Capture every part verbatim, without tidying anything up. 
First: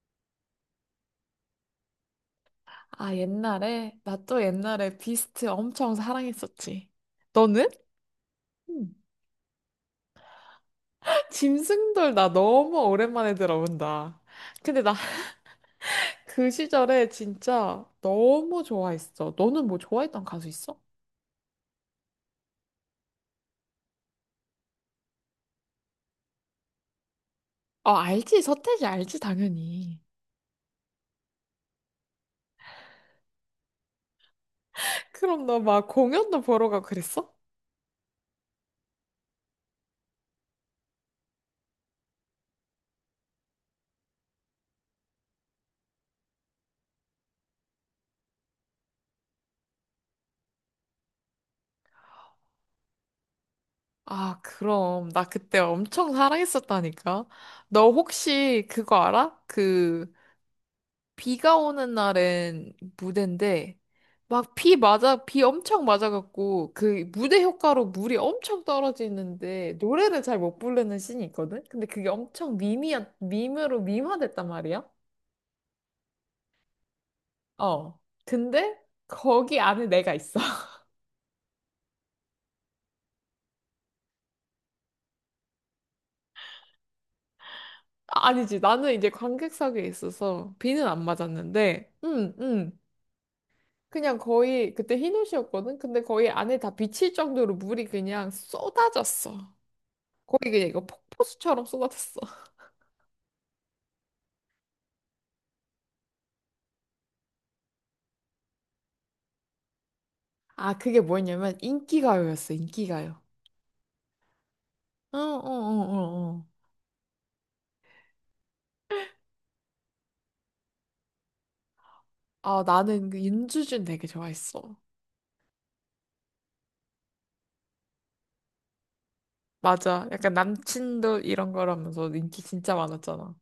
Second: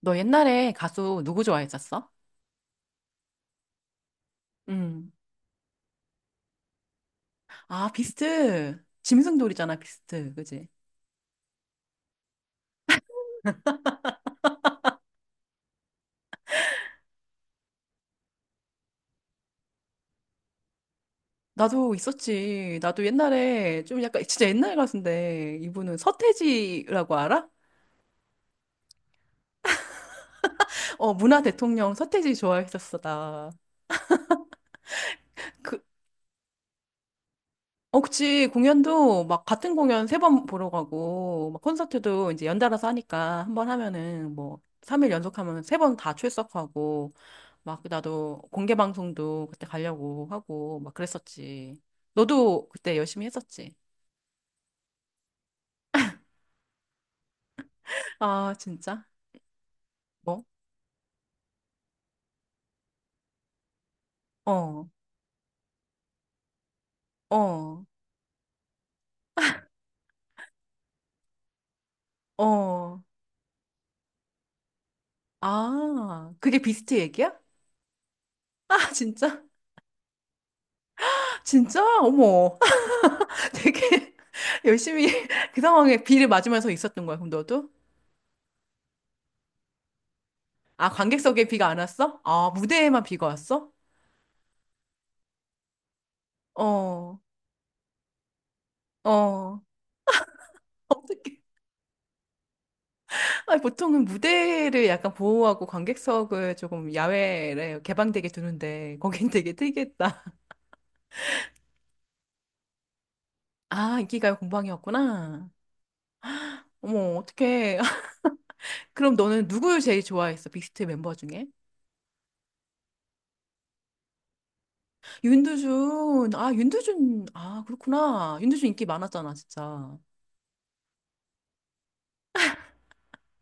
너 옛날에 가수 누구 좋아했었어? 아, 옛날에? 나 또 옛날에 음. 비스트 엄청 사랑했었지. 너는? 아, 비스트. 음. 짐승돌이잖아, 비스트. 그지? 짐승돌 나 너무 오랜만에 들어본다. 근데 나 그 시절에 진짜 너무 좋아했어. 너는 뭐 좋아했던 가수 있어? 나도 있었지. 나도 옛날에 좀 약간 진짜 옛날 가수인데 이분은 서태지라고 알아? 아, 알지. 서태지 알지, 당연히. 어, 문화 대통령 서태지 좋아했었어, 나. 그럼 너 그 막 공연도 보러 가고 그랬어? 어, 그치. 공연도 막 같은 공연 세 번 보러 가고, 막 콘서트도 이제 연달아서 하니까 한 번 하면은 뭐, 삼 일 연속하면 세 번 다 출석하고, 막 나도 공개 방송도 그때 가려고 하고, 막 그랬었지. 너도 그때 열심히 했었지. 아, 그럼. 나 그때 엄청 사랑했었다니까. 너 아, 혹시 그거 진짜? 알아? 그... 뭐? 비가 오는 날엔 무대인데 막 비 어, 맞아 비 엄청 맞아갖고 그 무대 어, 효과로 물이 엄청 떨어지는데 노래를 잘 못 부르는 씬이 있거든. 근데 그게 엄청 어. 밈이야 밈으로 밈화됐단 말이야. 아, 그게 비스트 얘기야? 어. 근데 아, 진짜? 거기 안에 내가 있어. 진짜? 어머. 되게 열심히 그 상황에 비를 맞으면서 있었던 거야, 그럼 너도? 아니지, 나는 이제 관객석에 있어서 비는 아, 안 관객석에 비가 안 맞았는데 왔어? 음 아, 음. 무대에만 비가 왔어? 그냥 거의 그때 흰 옷이었거든. 근데 거의 안에 다 비칠 어, 정도로 물이 그냥 쏟아졌어. 어. 거기 그냥 이거 어떻게? 폭포수처럼 쏟아졌어. 아, 보통은 무대를 약간 보호하고 관객석을 조금 야외에 개방되게 두는데 거긴 되게 특이했다. 아, 그게 뭐였냐면 인기가요였어, 인기가요. 아, 인기가요 어, 어, 어, 공방이었구나. 어, 어. 어머, 어떡해. 그럼 너는 누구 제일 좋아했어? 빅스트 멤버 중에? 아, 나는 그 윤주준 되게 좋아했어. 윤두준. 아, 윤두준. 아, 그렇구나. 윤두준 인기 많았잖아, 진짜. 맞아. 약간 남친도 이런 거라면서 인기 진짜 많았잖아.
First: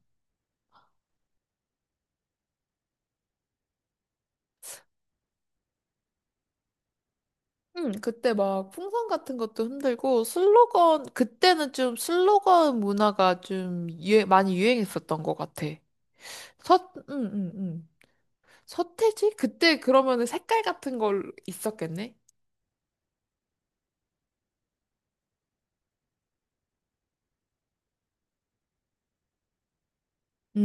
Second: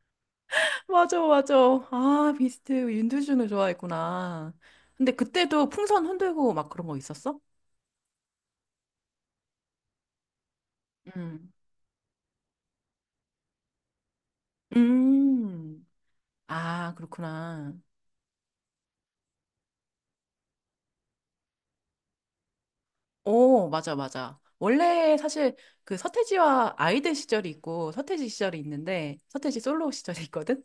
맞아, 맞아. 아, 비스트 윤두준을 좋아했구나. 근데 그때도 풍선 흔들고 막 그런 거 있었어? 응, 그때 막 풍선 같은 것도 흔들고 슬로건, 음. 그때는 좀 슬로건 문화가 좀 유행, 많이 유행했었던 것 같아. 음. 서, 아, 응, 응, 그렇구나. 응. 서태지? 그때 그러면은 색깔 같은 걸 있었겠네? 오, 맞아, 맞아. 원래 사실 그 서태지와 아이들 시절이 있고 서태지 시절이 있는데 서태지 솔로 시절이 있거든?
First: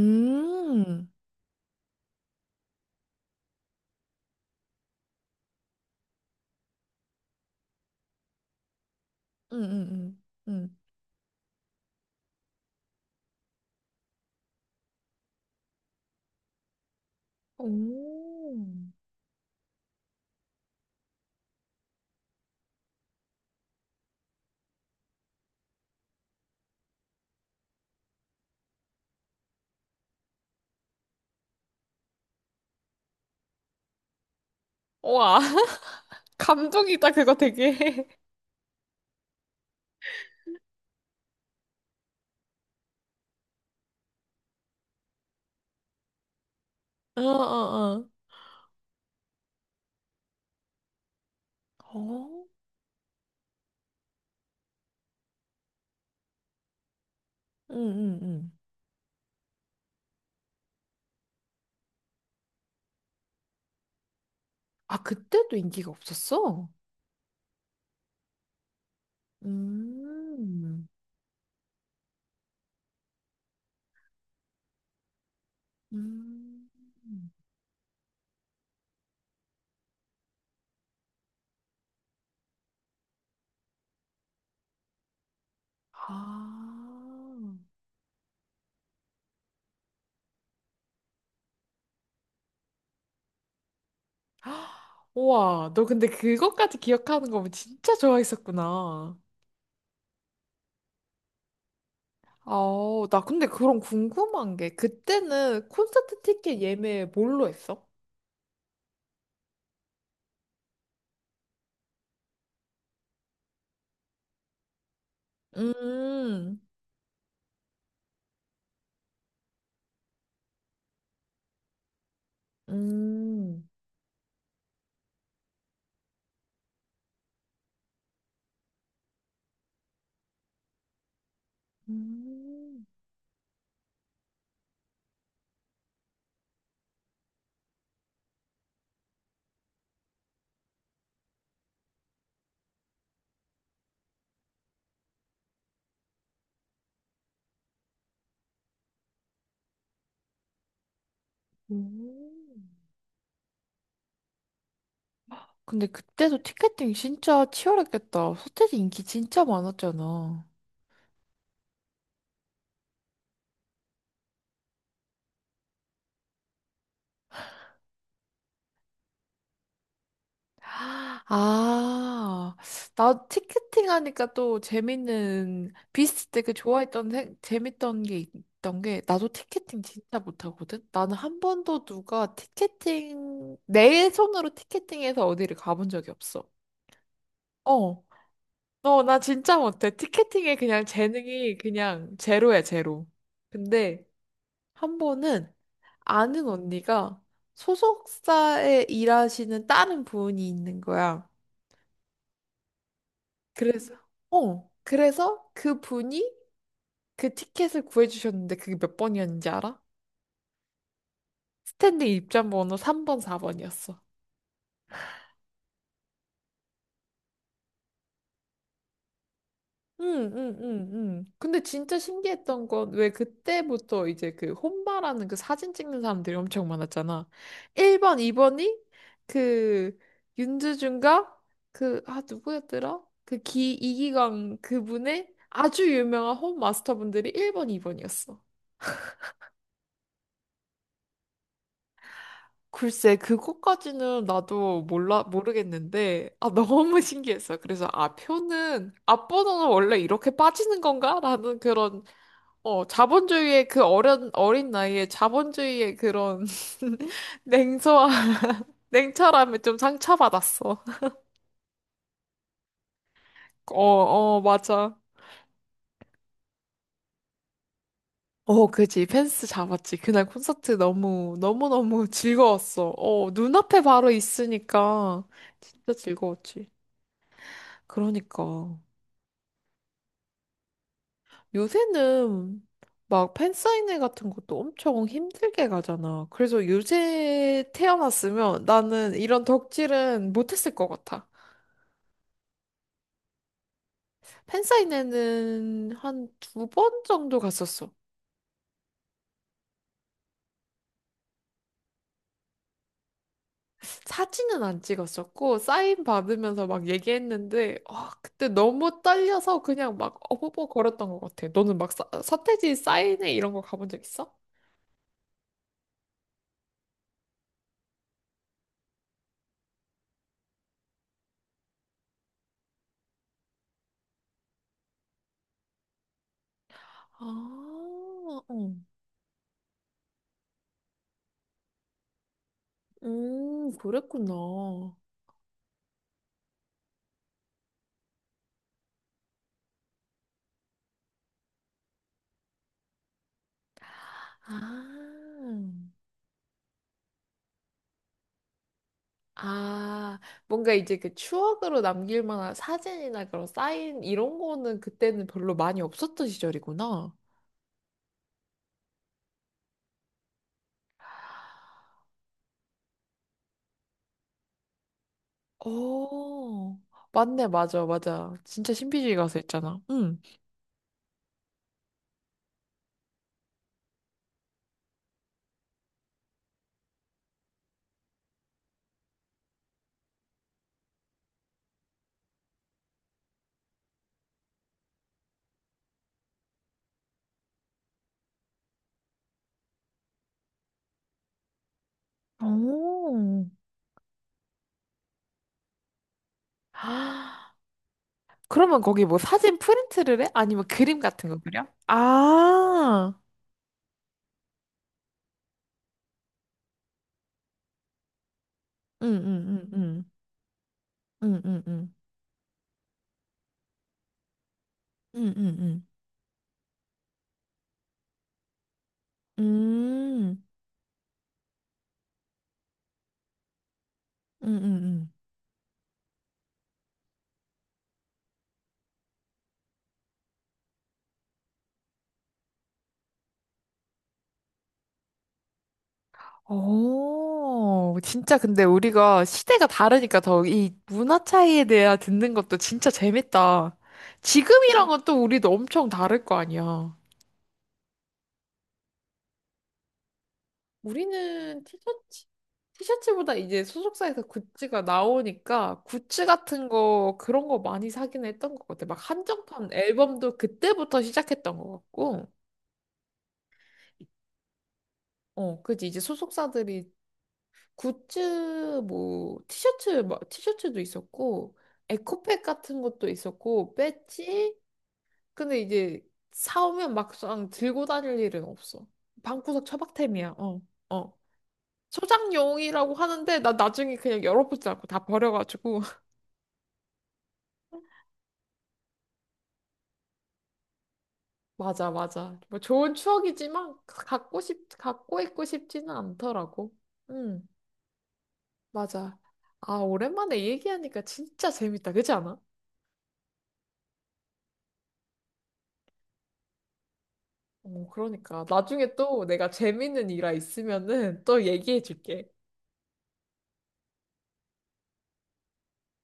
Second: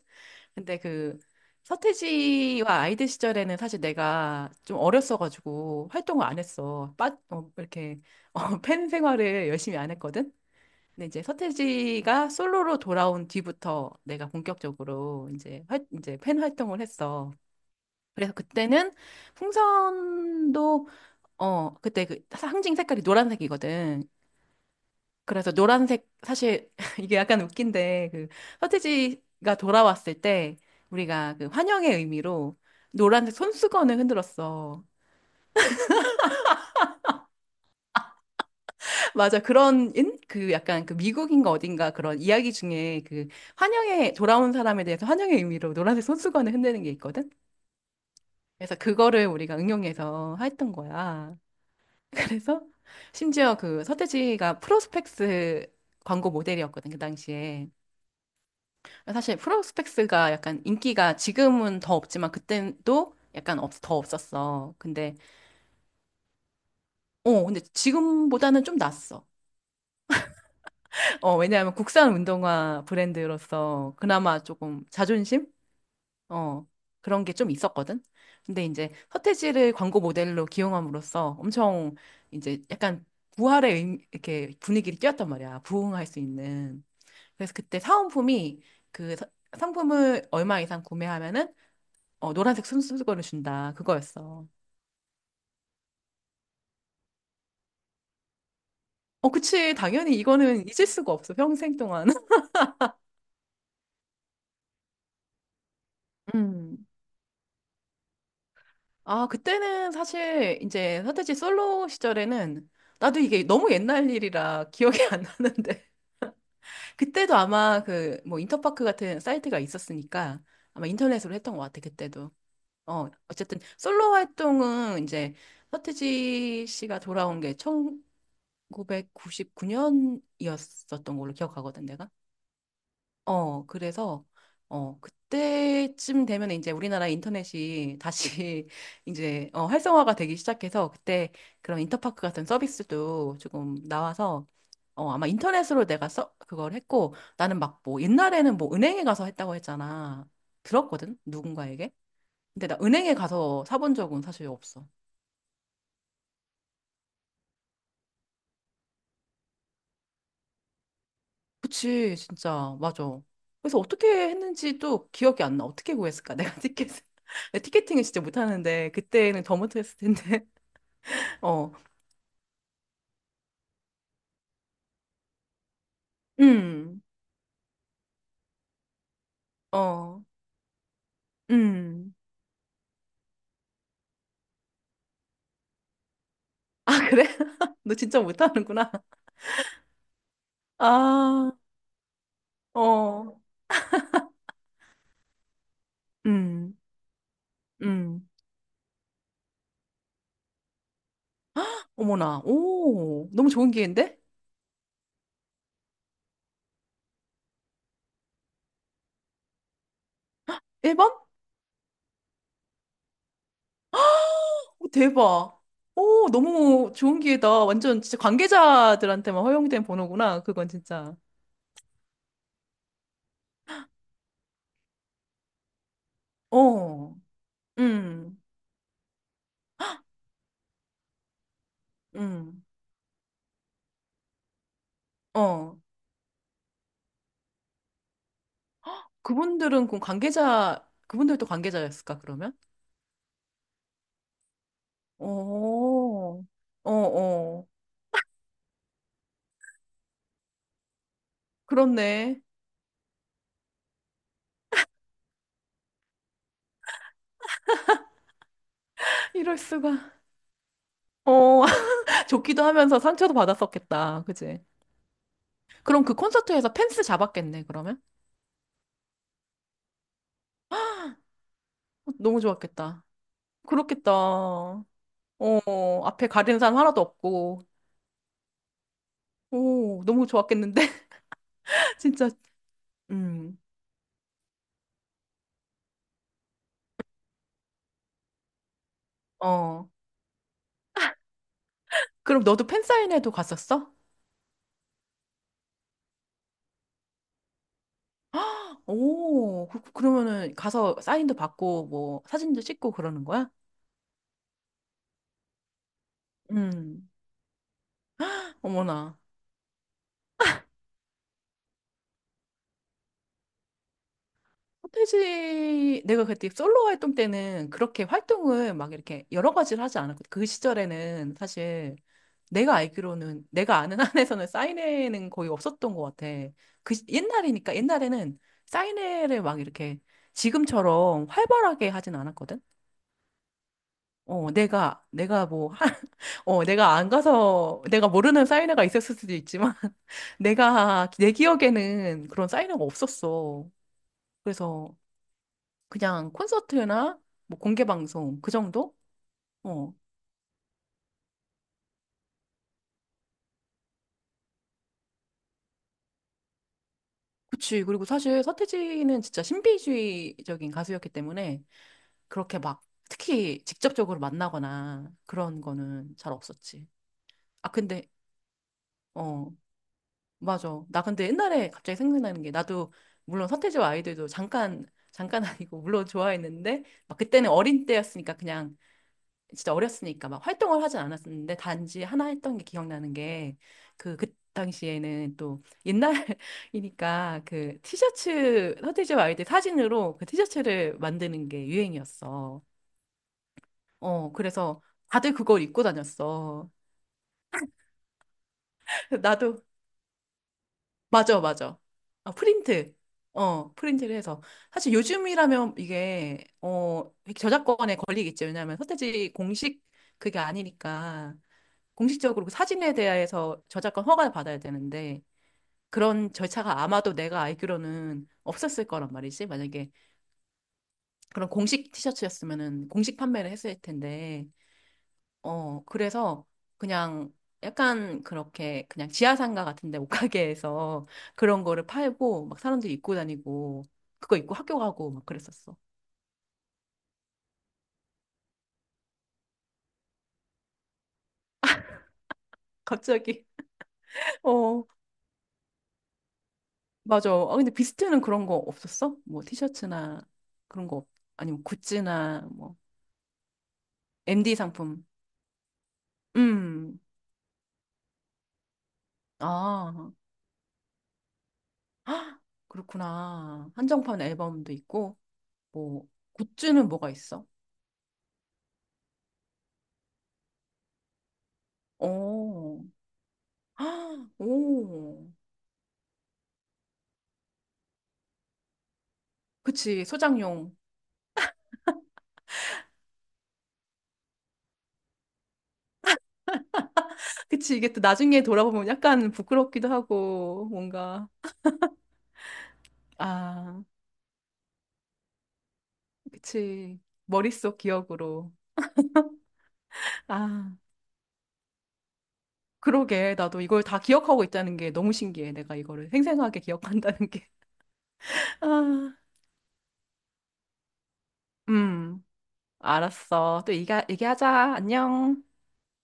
근데 그 서태지와 아이들 시절에는 사실 내가 좀 어렸어가지고 활동을 안 했어. 빠, 어, 이렇게 어, 팬 생활을 응, 열심히 응, 안 응, 했거든? 응. 근데 이제 서태지가 솔로로 돌아온 뒤부터 내가 본격적으로 이제 활, 이제 팬 활동을 했어. 오. 그래서 그때는 풍선도 어 그때 그 상징 색깔이 노란색이거든. 그래서 노란색 사실 이게 약간 웃긴데 그 서태지가 돌아왔을 때 우리가 그 환영의 의미로 노란색 손수건을 흔들었어. 우와. 감동이다, 그거 되게. 맞아. 그런, 인? 그 약간 그 미국인가 어딘가 그런 이야기 중에 그 환영에, 돌아온 사람에 대해서 환영의 의미로 노란색 손수건을 흔드는 게 어, 있거든? 어, 어? 그래서 그거를 우리가 응용해서 했던 거야. 어. 그래서 심지어 그 서태지가 프로스펙스 광고 모델이었거든, 그 당시에. 응, 응, 응. 사실 프로스펙스가 약간 인기가 지금은 더 없지만 그땐 또 약간 없, 더 없었어. 아, 근데, 그때도 인기가 없었어? 어, 근데 지금보다는 좀 낫어. 음, 어, 왜냐하면 국산 운동화 브랜드로서 그나마 조금 자존심? 어, 음. 그런 게 좀 있었거든. 근데 이제 서태지를 광고 모델로 기용함으로써 엄청 이제 약간 부활의 의- 이렇게 분위기를 띄웠단 말이야. 부흥할 수 아. 있는. 그래서 그때 사은품이 그 사- 상품을 얼마 이상 구매하면은 어, 노란색 손수건을 준다. 그거였어. 우와, 너 근데 그것까지 기억하는 거면 진짜 좋아했었구나. 어, 그치. 당연히 이거는 잊을 수가 없어. 평생 동안. 아, 나 근데 그런 궁금한 게, 그때는 콘서트 티켓 음. 예매 뭘로 했어? 아, 그때는 사실 이제 서태지 솔로 시절에는 나도 이게 너무 옛날 일이라 기억이 안 나는데 음, 그때도 아마 그 뭐 인터파크 같은 사이트가 있었으니까 아마 인터넷으로 했던 것 같아, 그때도. 어, 어쨌든 음. 솔로 활동은 이제 서태지 씨가 돌아온 게 천구백구십구 년이었었던 걸로 기억하거든, 내가. 음, 어, 그래서, 어, 그때쯤 되면 이제 우리나라 인터넷이 다시 이제, 어, 활성화가 되기 시작해서 그때 그런 인터파크 같은 서비스도 조금 나와서, 어, 아마 인터넷으로 내가 써, 그걸 했고, 나는 막 뭐, 옛날에는 뭐 은행에 가서 했다고 했잖아. 들었거든? 누군가에게. 음. 근데 나 은행에 가서 사본 적은 사실 없어. 근데 그때도 티켓팅 진짜 치열했겠다. 소태지 인기 진짜 많았잖아. 그치, 진짜. 맞아. 그래서 어떻게 했는지도 기억이 안 나. 어떻게 구했을까? 내가 티켓을. 내 티켓팅을 진짜 못하는데, 그때는 더 못했을 텐데. 어, 아, 나 티켓팅 하니까 또 재밌는, 비스트 되게 음, 좋아했던, 생- 재밌던 게 있던 게, 나도 티켓팅 진짜 어, 못하거든? 나는 한 번도 음. 누가 티켓팅, 내 손으로 티켓팅해서 어디를 가본 적이 없어. 아, 그래? 너 어, 진짜 못하는구나. 어, 나 진짜 못해. 티켓팅에 그냥 아, 재능이 그냥 제로야, 제로. 어, 근데 한 번은 아는 음, 언니가 음. 소속사에 일하시는 다른 분이 있는 거야. 어머나. 오, 너무 좋은 그래서, 기회인데? 어, 그래서 그 분이 그 티켓을 구해주셨는데 그게 몇 번이었는지 알아? 일 번? 스탠딩 입장 번호 삼 번, 사 번이었어. 오, 대박. 오, 너무 좋은 기회다. 완전 진짜 관계자들한테만 허용된 응, 번호구나. 응, 그건 응, 진짜. 응. 근데 진짜 신기했던 건 왜 그때부터 이제 그 혼바라는 그 사진 찍는 사람들이 엄청 어, 많았잖아. 일 번, 음. 이 번이 그 윤주준과 그, 아, 음. 누구였더라? 그 기, 이기광 그분의 어. 아주 유명한 홈 마스터분들이 일 번, 이 번이었어. 그분들은 그럼 관계자, 그분들도 관계자였을까, 그러면? 글쎄, 그것까지는 나도 몰라, 모르겠는데, 어, 아, 어, 너무 신기했어. 어. 그래서, 아, 표는, 앞번호는 원래 이렇게 빠지는 건가? 라는 그런 그렇네. 어, 자본주의의 그 어린, 어린 나이에 자본주의의 그런 냉소와, 이럴 냉철함에 좀 수가. 상처받았어. 어, 좋기도 하면서 상처도 어, 받았었겠다. 어, 그지? 맞아. 그럼 그 콘서트에서 펜스 잡았겠네, 그러면? 어, 그지. 펜스 잡았지. 그날 콘서트 너무, 너무너무 어, 너무 즐거웠어. 좋았겠다. 어, 눈앞에 바로 그렇겠다. 어, 있으니까 진짜 앞에 가리는 즐거웠지. 사람 하나도 없고. 그러니까. 오, 너무 좋았겠는데? 진짜. 요새는 막 음, 팬사인회 같은 것도 엄청 힘들게 가잖아. 그래서 요새 태어났으면 나는 이런 어. 덕질은 못했을 것 같아. 그럼 너도 팬사인회도 갔었어? 팬사인회는 한 두 번 정도 갔었어. 오, 그, 그- 그러면은 가서 사인도 받고 뭐 사진도 찍고 그러는 거야? 사진은 안 찍었었고, 사인 받으면서 막 음. 얘기했는데, 아, 그때 너무 어머나. 떨려서 그냥 막 어버버 걸었던 것 같아. 너는 막 사, 서태지 사인회 이런 거 가본 적 있어? 서태지 내가 그때 솔로 활동 때는 그렇게 활동을 막 이렇게 여러 가지를 하지 않았거든. 그 시절에는 사실 내가 알기로는 내가 아는 한에서는 사인회는 거의 없었던 것 같아. 그 시- 옛날이니까 옛날에는 아, 응. 사인회를 막 이렇게 지금처럼 활발하게 하진 않았거든. 음, 어, 그랬구나. 내가 내가 뭐 어, 내가 안 가서, 내가 모르는 사인회가 있었을 수도 있지만, 내가, 내 기억에는 그런 사인회가 없었어. 아, 그래서 그냥 콘서트나 뭐 공개 방송, 그 정도? 어, 아, 뭔가 이제 그 추억으로 남길 만한 사진이나 그런 사인 이런 거는 그때는 별로 많이 없었던 시절이구나. 그치. 그리고 사실 서태지는 진짜 신비주의적인 가수였기 때문에, 그렇게 막, 특히 직접적으로 만나거나 그런 거는 잘 오, 없었지. 맞네, 아, 맞아, 근데, 맞아. 진짜 신비주의 가수 어, 있잖아. 응. 맞아. 나 근데 옛날에 갑자기 생각나는 게 나도 물론 서태지와 아이들도 잠깐 잠깐 아니고 물론 좋아했는데 막 그때는 어린 때였으니까 그냥 진짜 어렸으니까 막 활동을 하진 않았었는데 단지 하나 했던 게 기억나는 게 그 그 당시에는 또 옛날이니까 그 티셔츠 서태지와 아이들 사진으로 그 티셔츠를 만드는 게 유행이었어. 오. 어 그래서 다들 그걸 입고 다녔어. 아, 그러면 거기 뭐 사진 나도 프린트를 해? 아니면 그림 같은 거 맞아, 그려? 맞아. 아, 프린트. 아, 어, 프린트를 해서. 사실 요즘이라면 이게, 어, 저작권에 걸리겠죠. 왜냐하면 응, 응, 서태지 응, 공식 응, 그게 아니니까. 응, 응, 응, 공식적으로 그 사진에 대해서 저작권 허가를 받아야 되는데, 응, 응, 응, 그런 절차가 아마도 내가 알기로는 없었을 거란 말이지. 만약에 음. 그런 공식 티셔츠였으면은 공식 판매를 했을 텐데, 응, 응, 응. 어, 그래서 그냥 약간 그렇게 그냥 지하상가 같은데 옷가게에서 그런 거를 팔고 막 사람들이 입고 다니고 그거 입고 학교 가고 막 그랬었어. 오, 진짜 근데 우리가 시대가 다르니까 더 이 문화 차이에 대해 듣는 것도 진짜 갑자기. 재밌다. 어, 지금이랑은 또 우리도 엄청 다를 거 아니야. 맞아. 아, 근데 비스트는 그런 거 없었어? 뭐 티셔츠나 그런 거 없- 아니면 우리는 티셔츠, 굿즈나 뭐 티셔츠보다 이제 소속사에서 엠디 굿즈가 상품. 나오니까 굿즈 같은 음. 거, 그런 거 많이 사긴 했던 것 같아. 막 한정판 아. 앨범도 그때부터 시작했던 것 같고. 헉, 그렇구나. 한정판 앨범도 있고 어, 그지. 이제 뭐 굿즈는 소속사들이 뭐가 있어? 굿즈, 뭐, 티셔츠, 막 티셔츠도 있었고, 에코백 같은 오. 것도 있었고, 아, 배지? 오. 근데 이제 사오면 막상 들고 다닐 일은 없어. 방구석 그치, 처박템이야. 어, 소장용. 어. 소장용이라고 하는데 나 나중에 그냥 열어보지 않고 다 버려가지고 그치, 이게 또 나중에 돌아보면 약간 부끄럽기도 하고, 뭔가, 맞아, 맞아, 뭐 좋은 추억이지만 아, 갖고 싶 갖고 있고 싶지는 않더라고. 그치. 응, 머릿속 기억으로. 맞아. 아, 오랜만에 아, 얘기하니까 진짜 재밌다. 그렇지 않아? 그러게. 나도 이걸 다 기억하고 있다는 게 너무 신기해. 내가 이거를 생생하게 기억한다는 게. 어, 그러니까 나중에 아, 또 내가 재밌는 일화 있으면은 또 음, 얘기해줄게. 알았어. 또 얘기, 얘기하자. 안녕.